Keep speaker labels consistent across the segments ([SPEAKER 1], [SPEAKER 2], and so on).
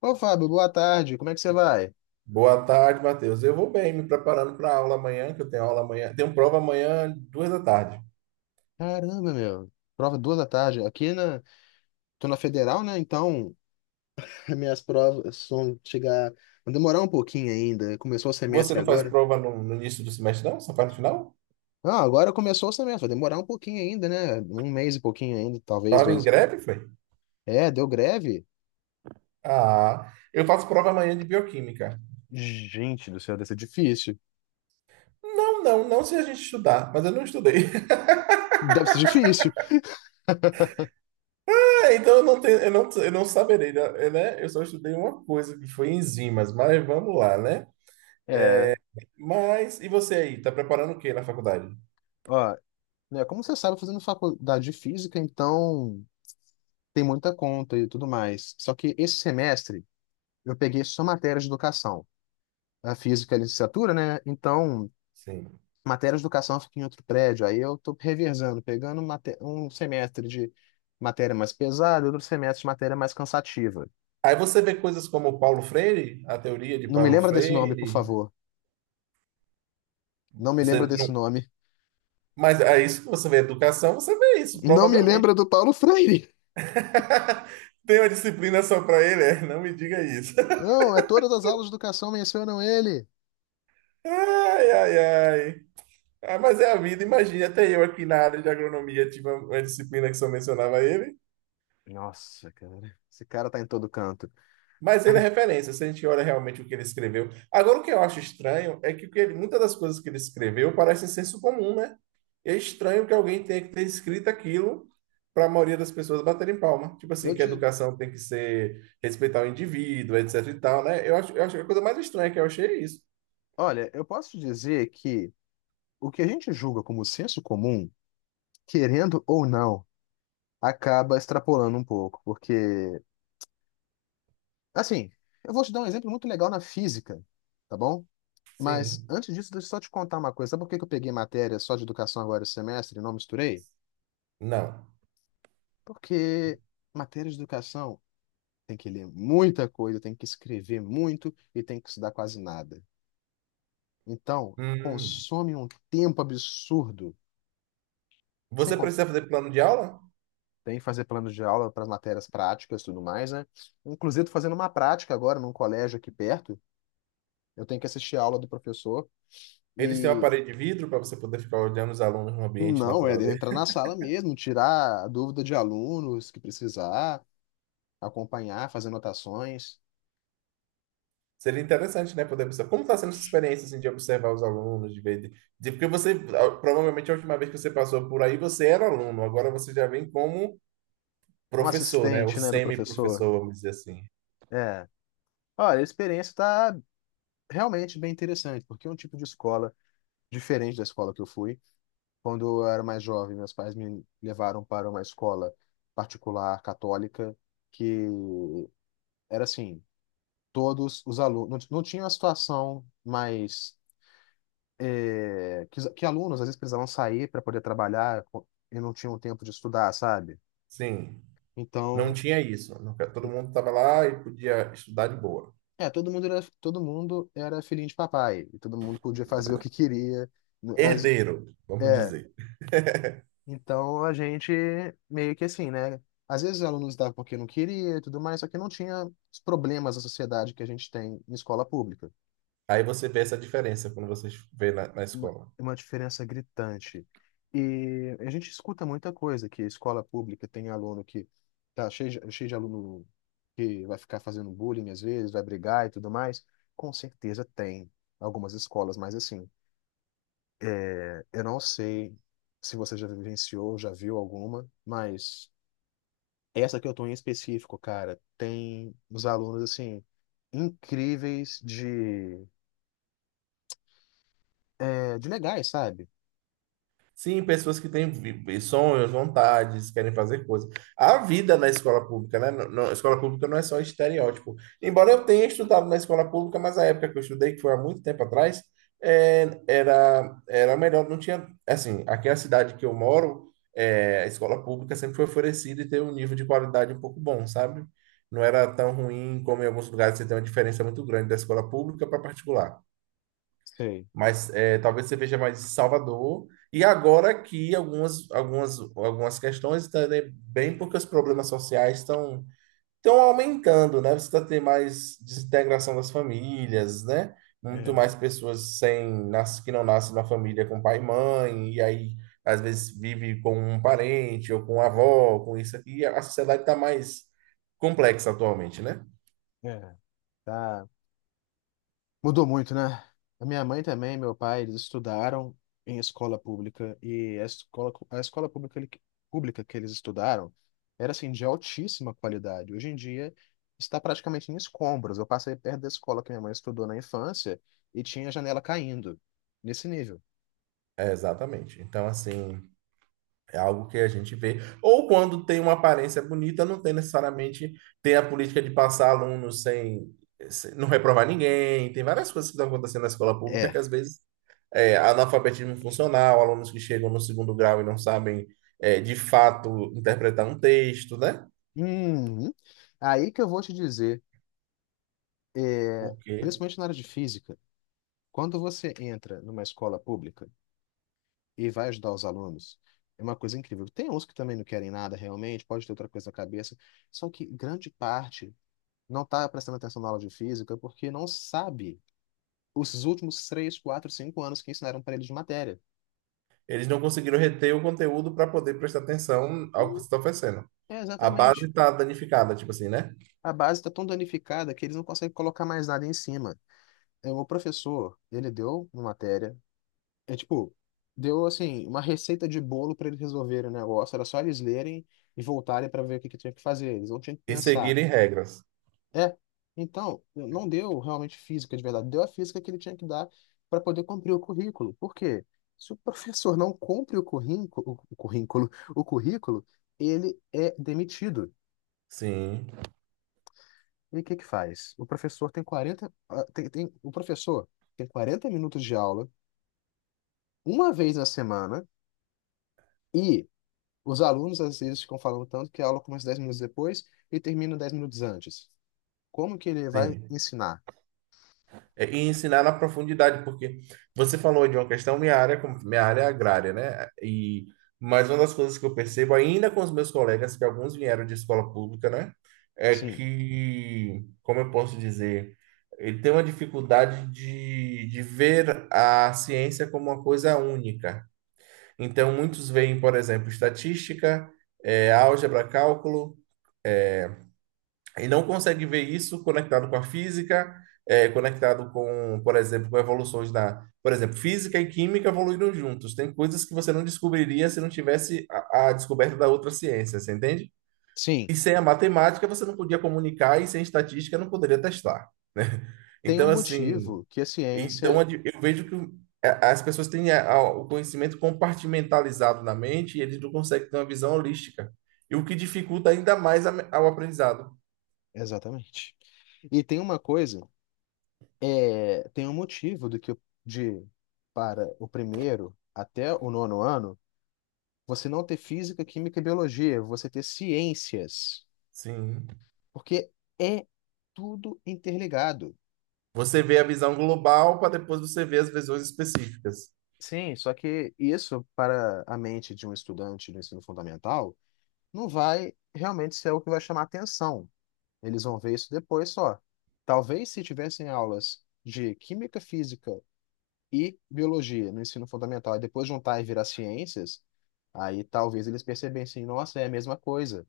[SPEAKER 1] Ô, Fábio, boa tarde. Como é que você vai?
[SPEAKER 2] Boa tarde, Matheus. Eu vou bem, me preparando para a aula amanhã, que eu tenho aula amanhã. Tenho prova amanhã, duas da tarde.
[SPEAKER 1] Caramba, meu. Prova duas da tarde. Aqui na. Tô na Federal, né? Então, minhas provas vão chegar. Vão demorar um pouquinho ainda. Começou o
[SPEAKER 2] Você
[SPEAKER 1] semestre
[SPEAKER 2] não faz
[SPEAKER 1] agora.
[SPEAKER 2] prova no início do semestre, não? Só faz no final?
[SPEAKER 1] Ah, agora começou o semestre. Vai demorar um pouquinho ainda, né? Um mês e pouquinho ainda, talvez
[SPEAKER 2] Tava em
[SPEAKER 1] dois.
[SPEAKER 2] greve, foi?
[SPEAKER 1] É, deu greve?
[SPEAKER 2] Ah, eu faço prova amanhã de bioquímica.
[SPEAKER 1] Gente do céu, deve ser difícil.
[SPEAKER 2] Não, não, não se a gente estudar, mas eu não estudei.
[SPEAKER 1] Deve ser difícil.
[SPEAKER 2] É, então eu não saberei, né? É, né? Eu só estudei uma coisa, que foi enzimas, mas vamos lá, né?
[SPEAKER 1] É,
[SPEAKER 2] Mas, e você aí, tá preparando o quê na faculdade?
[SPEAKER 1] ó, né, como você sabe, eu tô fazendo faculdade de física, então tem muita conta e tudo mais. Só que esse semestre eu peguei só matérias de educação. A física, a licenciatura, né? Então,
[SPEAKER 2] Sim.
[SPEAKER 1] matérias de educação fica em outro prédio. Aí eu tô revezando, pegando um semestre de matéria mais pesada, outro semestre de matéria mais cansativa.
[SPEAKER 2] Aí você vê coisas como Paulo Freire, a teoria de
[SPEAKER 1] Não me
[SPEAKER 2] Paulo
[SPEAKER 1] lembra desse nome, por
[SPEAKER 2] Freire.
[SPEAKER 1] favor. Não me
[SPEAKER 2] Você
[SPEAKER 1] lembra desse
[SPEAKER 2] não...
[SPEAKER 1] nome.
[SPEAKER 2] Mas é isso que você vê educação, você vê isso,
[SPEAKER 1] Não me
[SPEAKER 2] provavelmente.
[SPEAKER 1] lembra do Paulo Freire.
[SPEAKER 2] Tem uma disciplina só para ele? É, não me diga isso.
[SPEAKER 1] Não, é todas as aulas de educação mencionam ele.
[SPEAKER 2] Ai, ai, ai. Ah, mas é a vida, imagina, até eu aqui na área de agronomia tive uma disciplina que só mencionava ele.
[SPEAKER 1] Nossa, cara, esse cara tá em todo canto.
[SPEAKER 2] Mas ele é referência, se a gente olha realmente o que ele escreveu. Agora, o que eu acho estranho é que, muitas das coisas que ele escreveu parecem senso comum, né? É estranho que alguém tenha que ter escrito aquilo para a maioria das pessoas baterem palma. Tipo
[SPEAKER 1] Eu
[SPEAKER 2] assim, que a
[SPEAKER 1] te,
[SPEAKER 2] educação tem que ser respeitar o indivíduo, etc e tal, né? Eu acho que a coisa mais estranha que eu achei é isso.
[SPEAKER 1] olha, eu posso te dizer que o que a gente julga como senso comum, querendo ou não, acaba extrapolando um pouco, porque, assim, eu vou te dar um exemplo muito legal na física, tá bom? Mas
[SPEAKER 2] Sim.
[SPEAKER 1] antes disso, deixa eu só te contar uma coisa. Sabe por que que eu peguei matéria só de educação agora esse semestre e não misturei?
[SPEAKER 2] Não.
[SPEAKER 1] Porque matéria de educação tem que ler muita coisa, tem que escrever muito e tem que estudar quase nada. Então,
[SPEAKER 2] Hum.
[SPEAKER 1] consome um tempo absurdo. Sem
[SPEAKER 2] Você
[SPEAKER 1] con-
[SPEAKER 2] precisa fazer plano de aula?
[SPEAKER 1] Tem que fazer planos de aula para as matérias práticas e tudo mais, né? Inclusive, tô fazendo uma prática agora num colégio aqui perto. Eu tenho que assistir a aula do professor.
[SPEAKER 2] Eles têm uma
[SPEAKER 1] e
[SPEAKER 2] parede de vidro para você poder ficar olhando os alunos no ambiente
[SPEAKER 1] Não, é
[SPEAKER 2] natural.
[SPEAKER 1] entrar na sala mesmo, tirar a dúvida de alunos que precisar, acompanhar, fazer anotações.
[SPEAKER 2] Seria interessante, né, poder observar. Como está sendo essa experiência, assim, de observar os alunos, de ver... porque você, ah, provavelmente, a última vez que você passou por aí, você era aluno. Agora você já vem como
[SPEAKER 1] Um
[SPEAKER 2] professor, né? Ou
[SPEAKER 1] assistente, né, do professor.
[SPEAKER 2] semi-professor, vamos dizer assim.
[SPEAKER 1] É. Olha, a experiência está realmente bem interessante, porque é um tipo de escola diferente da escola que eu fui. Quando eu era mais jovem, meus pais me levaram para uma escola particular católica, que era assim, todos os alunos, não, não tinha uma situação mais que alunos às vezes precisavam sair para poder trabalhar e não tinham tempo de estudar, sabe?
[SPEAKER 2] Sim, não
[SPEAKER 1] Então,
[SPEAKER 2] tinha isso. Todo mundo estava lá e podia estudar de boa.
[SPEAKER 1] todo mundo era filhinho de papai, e todo mundo podia fazer o que queria. No- As,
[SPEAKER 2] Herdeiro, vamos
[SPEAKER 1] é,
[SPEAKER 2] dizer.
[SPEAKER 1] então a gente meio que assim, né? Às vezes os alunos davam porque não queria e tudo mais, só que não tinha os problemas da sociedade que a gente tem em escola pública.
[SPEAKER 2] Aí você vê essa diferença quando você vê na
[SPEAKER 1] uma,
[SPEAKER 2] escola.
[SPEAKER 1] uma diferença gritante. E a gente escuta muita coisa, que escola pública tem aluno que tá cheio de aluno que vai ficar fazendo bullying às vezes, vai brigar e tudo mais. Com certeza tem algumas escolas, mas assim, eu não sei se você já vivenciou, já viu alguma, mas essa que eu tô em específico, cara, tem uns alunos assim incríveis de legais, sabe?
[SPEAKER 2] Sim, pessoas que têm sonhos, vontades, querem fazer coisas. A vida na escola pública, né? A escola pública não é só estereótipo. Embora eu tenha estudado na escola pública, mas a época que eu estudei, que foi há muito tempo atrás, é, era melhor, não tinha. Assim, aqui na cidade que eu moro, é, a escola pública sempre foi oferecida e teve um nível de qualidade um pouco bom, sabe? Não era tão ruim como em alguns lugares você tem uma diferença muito grande da escola pública para particular.
[SPEAKER 1] Sei.
[SPEAKER 2] Mas é, talvez você veja mais Salvador. E agora aqui algumas questões também, bem porque os problemas sociais estão aumentando, né? Você está tendo mais desintegração das famílias, né? Muito
[SPEAKER 1] É,
[SPEAKER 2] mais pessoas sem nas- que não nascem na família com pai e mãe, e aí às vezes vive com um parente ou com uma avó, com isso aqui. A sociedade está mais complexa atualmente, né?
[SPEAKER 1] é. Tá. Mudou muito, né? A minha mãe também, meu pai, eles estudaram em escola pública e a escola pública, pública que eles estudaram era assim de altíssima qualidade. Hoje em dia está praticamente em escombros. Eu passei perto da escola que minha mãe estudou na infância e tinha a janela caindo nesse nível.
[SPEAKER 2] É, exatamente. Então, assim. É algo que a gente vê. Ou quando tem uma aparência bonita, não tem necessariamente, tem a política de passar alunos não reprovar ninguém. Tem várias coisas que estão acontecendo na escola pública que
[SPEAKER 1] É.
[SPEAKER 2] às vezes é analfabetismo funcional, alunos que chegam no segundo grau e não sabem é, de fato interpretar um texto, né?
[SPEAKER 1] Uhum. Aí que eu vou te dizer,
[SPEAKER 2] Porque
[SPEAKER 1] principalmente na área de física, quando você entra numa escola pública e vai ajudar os alunos. É uma coisa incrível. Tem uns que também não querem nada realmente, pode ter outra coisa na cabeça, só que grande parte não está prestando atenção na aula de física porque não sabe os últimos 3, 4, 5 anos que ensinaram para eles de matéria.
[SPEAKER 2] eles não conseguiram reter o conteúdo para poder prestar atenção ao que
[SPEAKER 1] Hum,
[SPEAKER 2] se está oferecendo.
[SPEAKER 1] é
[SPEAKER 2] A base
[SPEAKER 1] exatamente.
[SPEAKER 2] está danificada, tipo assim, né?
[SPEAKER 1] A base está tão danificada que eles não conseguem colocar mais nada em cima. É, o professor, ele deu uma matéria, é tipo, deu assim, uma receita de bolo para eles resolverem o negócio, era só eles lerem e voltarem para ver o que que tinha que fazer. Eles não tinham que
[SPEAKER 2] E
[SPEAKER 1] pensar.
[SPEAKER 2] seguirem regras.
[SPEAKER 1] É, então, não deu realmente física de verdade, deu a física que ele tinha que dar para poder cumprir o currículo. Por quê? Se o professor não cumpre o currículo, o currículo, ele é demitido.
[SPEAKER 2] Sim,
[SPEAKER 1] E o que que faz? O professor tem 40 ah, tem, tem- o professor tem 40 minutos de aula uma vez na semana e os alunos às vezes ficam falando tanto que a aula começa 10 minutos depois e termina 10 minutos antes. Como que ele vai
[SPEAKER 2] sim.
[SPEAKER 1] ensinar?
[SPEAKER 2] É, e ensinar na profundidade, porque você falou de uma questão, minha área, minha área é agrária, né? E mas uma das coisas que eu percebo, ainda com os meus colegas, que alguns vieram de escola pública, né? É
[SPEAKER 1] Sim.
[SPEAKER 2] que, como eu posso dizer, ele tem uma dificuldade de ver a ciência como uma coisa única. Então, muitos veem, por exemplo, estatística, eh, álgebra, cálculo e não consegue ver isso conectado com a física, é, conectado com, por exemplo, com evoluções da, por exemplo, física e química evoluíram juntos. Tem coisas que você não descobriria se não tivesse a descoberta da outra ciência, você entende?
[SPEAKER 1] Sim,
[SPEAKER 2] E sem a matemática você não podia comunicar e sem estatística não poderia testar, né?
[SPEAKER 1] tem um
[SPEAKER 2] Então assim,
[SPEAKER 1] motivo que a ciência.
[SPEAKER 2] eu vejo que as pessoas têm o conhecimento compartimentalizado na mente e eles não conseguem ter uma visão holística. E o que dificulta ainda mais ao aprendizado.
[SPEAKER 1] Exatamente. E tem uma coisa, tem um motivo do que o- de para o primeiro até o nono ano, você não ter física, química e biologia, você ter ciências,
[SPEAKER 2] Sim.
[SPEAKER 1] porque é tudo interligado.
[SPEAKER 2] Você vê a visão global para depois você ver as visões específicas.
[SPEAKER 1] Sim, só que isso para a mente de um estudante do ensino fundamental não vai realmente ser o que vai chamar atenção. Eles vão ver isso depois só. Talvez se tivessem aulas de química, física e biologia no ensino fundamental e depois juntar e virar ciências, aí talvez eles percebessem, nossa, é a mesma coisa.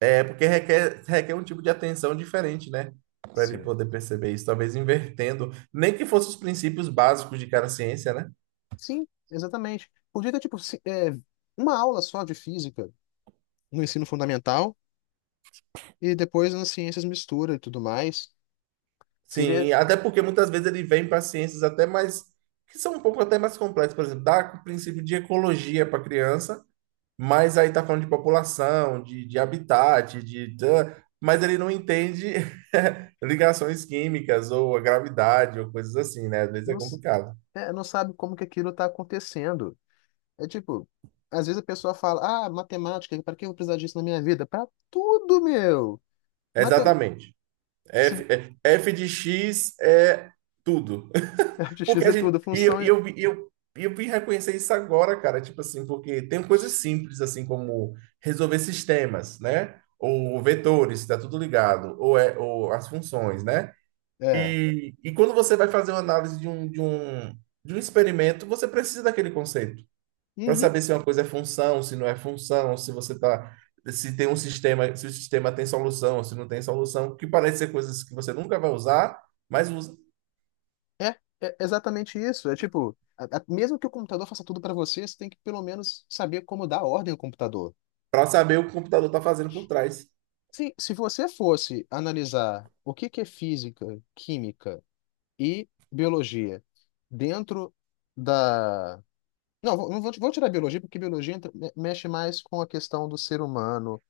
[SPEAKER 2] É porque requer um tipo de atenção diferente, né? Para ele
[SPEAKER 1] Sim.
[SPEAKER 2] poder perceber isso, talvez invertendo, nem que fossem os princípios básicos de cada ciência, né?
[SPEAKER 1] Sim, exatamente. Podia ter, tipo, uma aula só de física no ensino fundamental e depois nas ciências mistura e tudo mais. Seria.
[SPEAKER 2] Sim, até porque muitas vezes ele vem para ciências até mais que são um pouco até mais complexas, por exemplo, dá o princípio de ecologia para a criança. Mas aí tá falando de população, de habitat, de, tã, mas ele não entende ligações químicas ou a gravidade ou coisas assim, né? Às vezes é
[SPEAKER 1] Não,
[SPEAKER 2] complicado.
[SPEAKER 1] não sabe como que aquilo está acontecendo. É tipo. Às vezes a pessoa fala, ah, matemática, para que eu vou precisar disso na minha vida? Para tudo, meu! Matemática.
[SPEAKER 2] Exatamente. F, F de X é tudo. Porque
[SPEAKER 1] X
[SPEAKER 2] a
[SPEAKER 1] é
[SPEAKER 2] gente.
[SPEAKER 1] tudo, função é.
[SPEAKER 2] E eu vim reconhecer isso agora, cara. Tipo assim, porque tem coisas simples, assim, como resolver sistemas, né? Ou vetores, tá tudo ligado. Ou, é, ou as funções, né?
[SPEAKER 1] É.
[SPEAKER 2] E quando você vai fazer uma análise de um experimento, você precisa daquele conceito para
[SPEAKER 1] Uhum.
[SPEAKER 2] saber se uma coisa é função, se não é função, se você tá, se tem um sistema, se o sistema tem solução, se não tem solução, que parece ser coisas que você nunca vai usar, mas usa
[SPEAKER 1] É, é exatamente isso. É tipo, mesmo que o computador faça tudo para você, você tem que pelo menos saber como dar ordem ao computador.
[SPEAKER 2] para saber o que o computador está fazendo por trás
[SPEAKER 1] Se você fosse analisar o que que é física, química e biologia dentro da. Não, vou tirar a biologia, porque biologia mexe mais com a questão do ser humano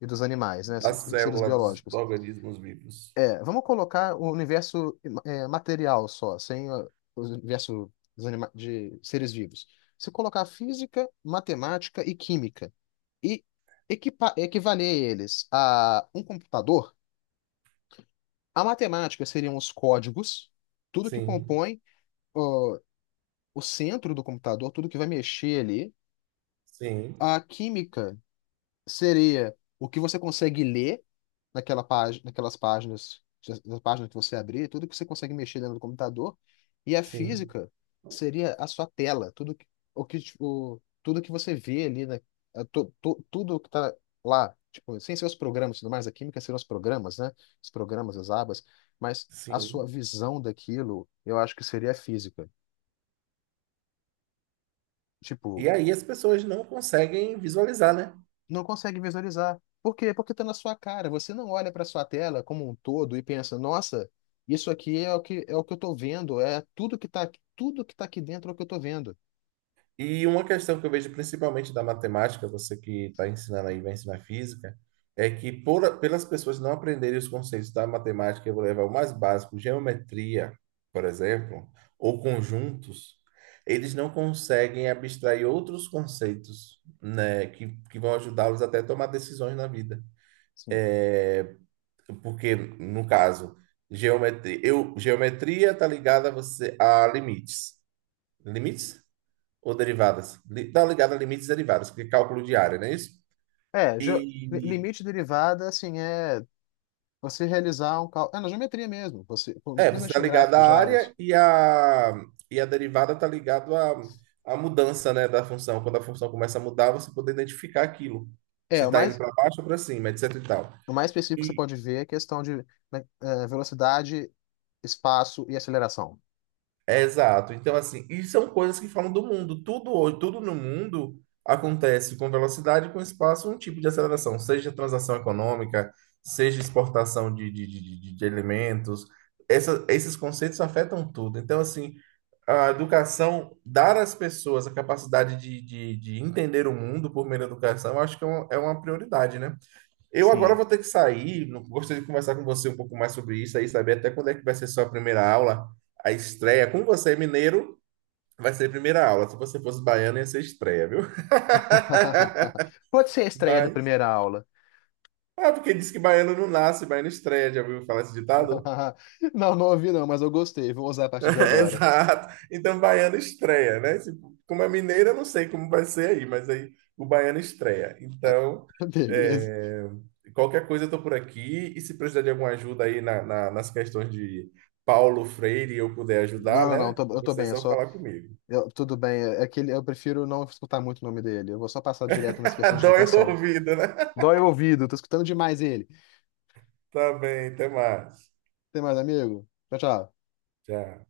[SPEAKER 1] e dos animais, né?
[SPEAKER 2] da
[SPEAKER 1] Dos seres
[SPEAKER 2] célula dos
[SPEAKER 1] biológicos.
[SPEAKER 2] organismos vivos.
[SPEAKER 1] É, vamos colocar o universo material só, sem a- o universo de seres vivos. Se colocar física, matemática e química e equivaler eles a um computador, a matemática seriam os códigos, tudo que
[SPEAKER 2] Sim,
[SPEAKER 1] compõe, ó, o centro do computador, tudo que vai mexer ali.
[SPEAKER 2] sim,
[SPEAKER 1] A química seria o que você consegue ler naquela página, naquelas páginas, na página que você abrir, tudo que você consegue mexer dentro do computador. E a
[SPEAKER 2] sim,
[SPEAKER 1] física seria a sua tela, tudo que, o, tudo que você vê ali, né? É, tudo que está lá, tipo, sem ser os programas e tudo mais, a química seriam os programas, né? Os programas, as abas, mas a
[SPEAKER 2] sim.
[SPEAKER 1] sua visão daquilo, eu acho que seria a física.
[SPEAKER 2] E
[SPEAKER 1] Tipo,
[SPEAKER 2] aí as pessoas não conseguem visualizar, né?
[SPEAKER 1] não consegue visualizar. Por quê? Porque está na sua cara. Você não olha para sua tela como um todo e pensa, nossa, isso aqui é o que eu estou vendo, é tudo que tá aqui dentro é o que eu estou vendo.
[SPEAKER 2] E uma questão que eu vejo principalmente da matemática, você que está ensinando aí, vai ensinar física, é que por, pelas pessoas não aprenderem os conceitos da matemática, eu vou levar o mais básico, geometria, por exemplo, ou conjuntos, eles não conseguem abstrair outros conceitos, né, que vão ajudá-los até a tomar decisões na vida.
[SPEAKER 1] Sim.
[SPEAKER 2] É, porque, no caso, geometria, geometria está ligada a você a limites. Limites? Ou derivadas. Tá ligado a limites e derivadas, porque é cálculo de área, não é isso?
[SPEAKER 1] É, ge- li-
[SPEAKER 2] E
[SPEAKER 1] limite derivada, assim, é você realizar um cálculo. É na geometria mesmo, você,
[SPEAKER 2] é, você
[SPEAKER 1] principalmente
[SPEAKER 2] está
[SPEAKER 1] no
[SPEAKER 2] ligado
[SPEAKER 1] gráfico de
[SPEAKER 2] à
[SPEAKER 1] áreas.
[SPEAKER 2] área e a derivada está ligado à, à mudança, né, da função. Quando a função começa a mudar, você poder identificar aquilo, se
[SPEAKER 1] É,
[SPEAKER 2] está indo para baixo ou para cima, etc e tal.
[SPEAKER 1] o mais específico que você
[SPEAKER 2] E,
[SPEAKER 1] pode ver é a questão de né, velocidade, espaço e aceleração.
[SPEAKER 2] é, exato. Então, assim, e são coisas que falam do mundo. Tudo hoje, tudo no mundo acontece com velocidade, e com espaço, um tipo de aceleração, seja transação econômica, seja exportação de alimentos. Esses conceitos afetam tudo. Então, assim, a educação, dar às pessoas a capacidade de entender o mundo por meio da educação, eu acho que é uma prioridade, né? Eu agora
[SPEAKER 1] Sim.
[SPEAKER 2] vou ter que sair. Gostaria de conversar com você um pouco mais sobre isso aí, saber até quando é que vai ser sua primeira aula. A estreia, como você é mineiro, vai ser primeira aula. Se você fosse baiano, ia ser estreia, viu?
[SPEAKER 1] Pode ser a estreia da
[SPEAKER 2] Mas.
[SPEAKER 1] primeira aula.
[SPEAKER 2] Ah, porque diz que baiano não nasce, baiano estreia. Já ouviu falar esse ditado?
[SPEAKER 1] Não, não ouvi não, mas eu gostei. Vou usar a partir de agora.
[SPEAKER 2] Exato. Então, baiano estreia, né? Como é mineira, eu não sei como vai ser aí, mas aí o baiano estreia. Então,
[SPEAKER 1] Beleza.
[SPEAKER 2] é, qualquer coisa eu tô por aqui. E se precisar de alguma ajuda aí nas questões de Paulo Freire e eu puder ajudar,
[SPEAKER 1] Não, não, não,
[SPEAKER 2] né?
[SPEAKER 1] eu tô
[SPEAKER 2] Você é
[SPEAKER 1] bem, eu
[SPEAKER 2] só
[SPEAKER 1] só.
[SPEAKER 2] falar comigo.
[SPEAKER 1] Tudo bem, eu prefiro não escutar muito o nome dele. Eu vou só passar direto nas questões de
[SPEAKER 2] Dói o
[SPEAKER 1] educação.
[SPEAKER 2] ouvido, né?
[SPEAKER 1] Dói o ouvido, tô escutando demais ele.
[SPEAKER 2] Tá bem, até mais.
[SPEAKER 1] Tem mais, amigo? Tchau, tchau.
[SPEAKER 2] Tchau.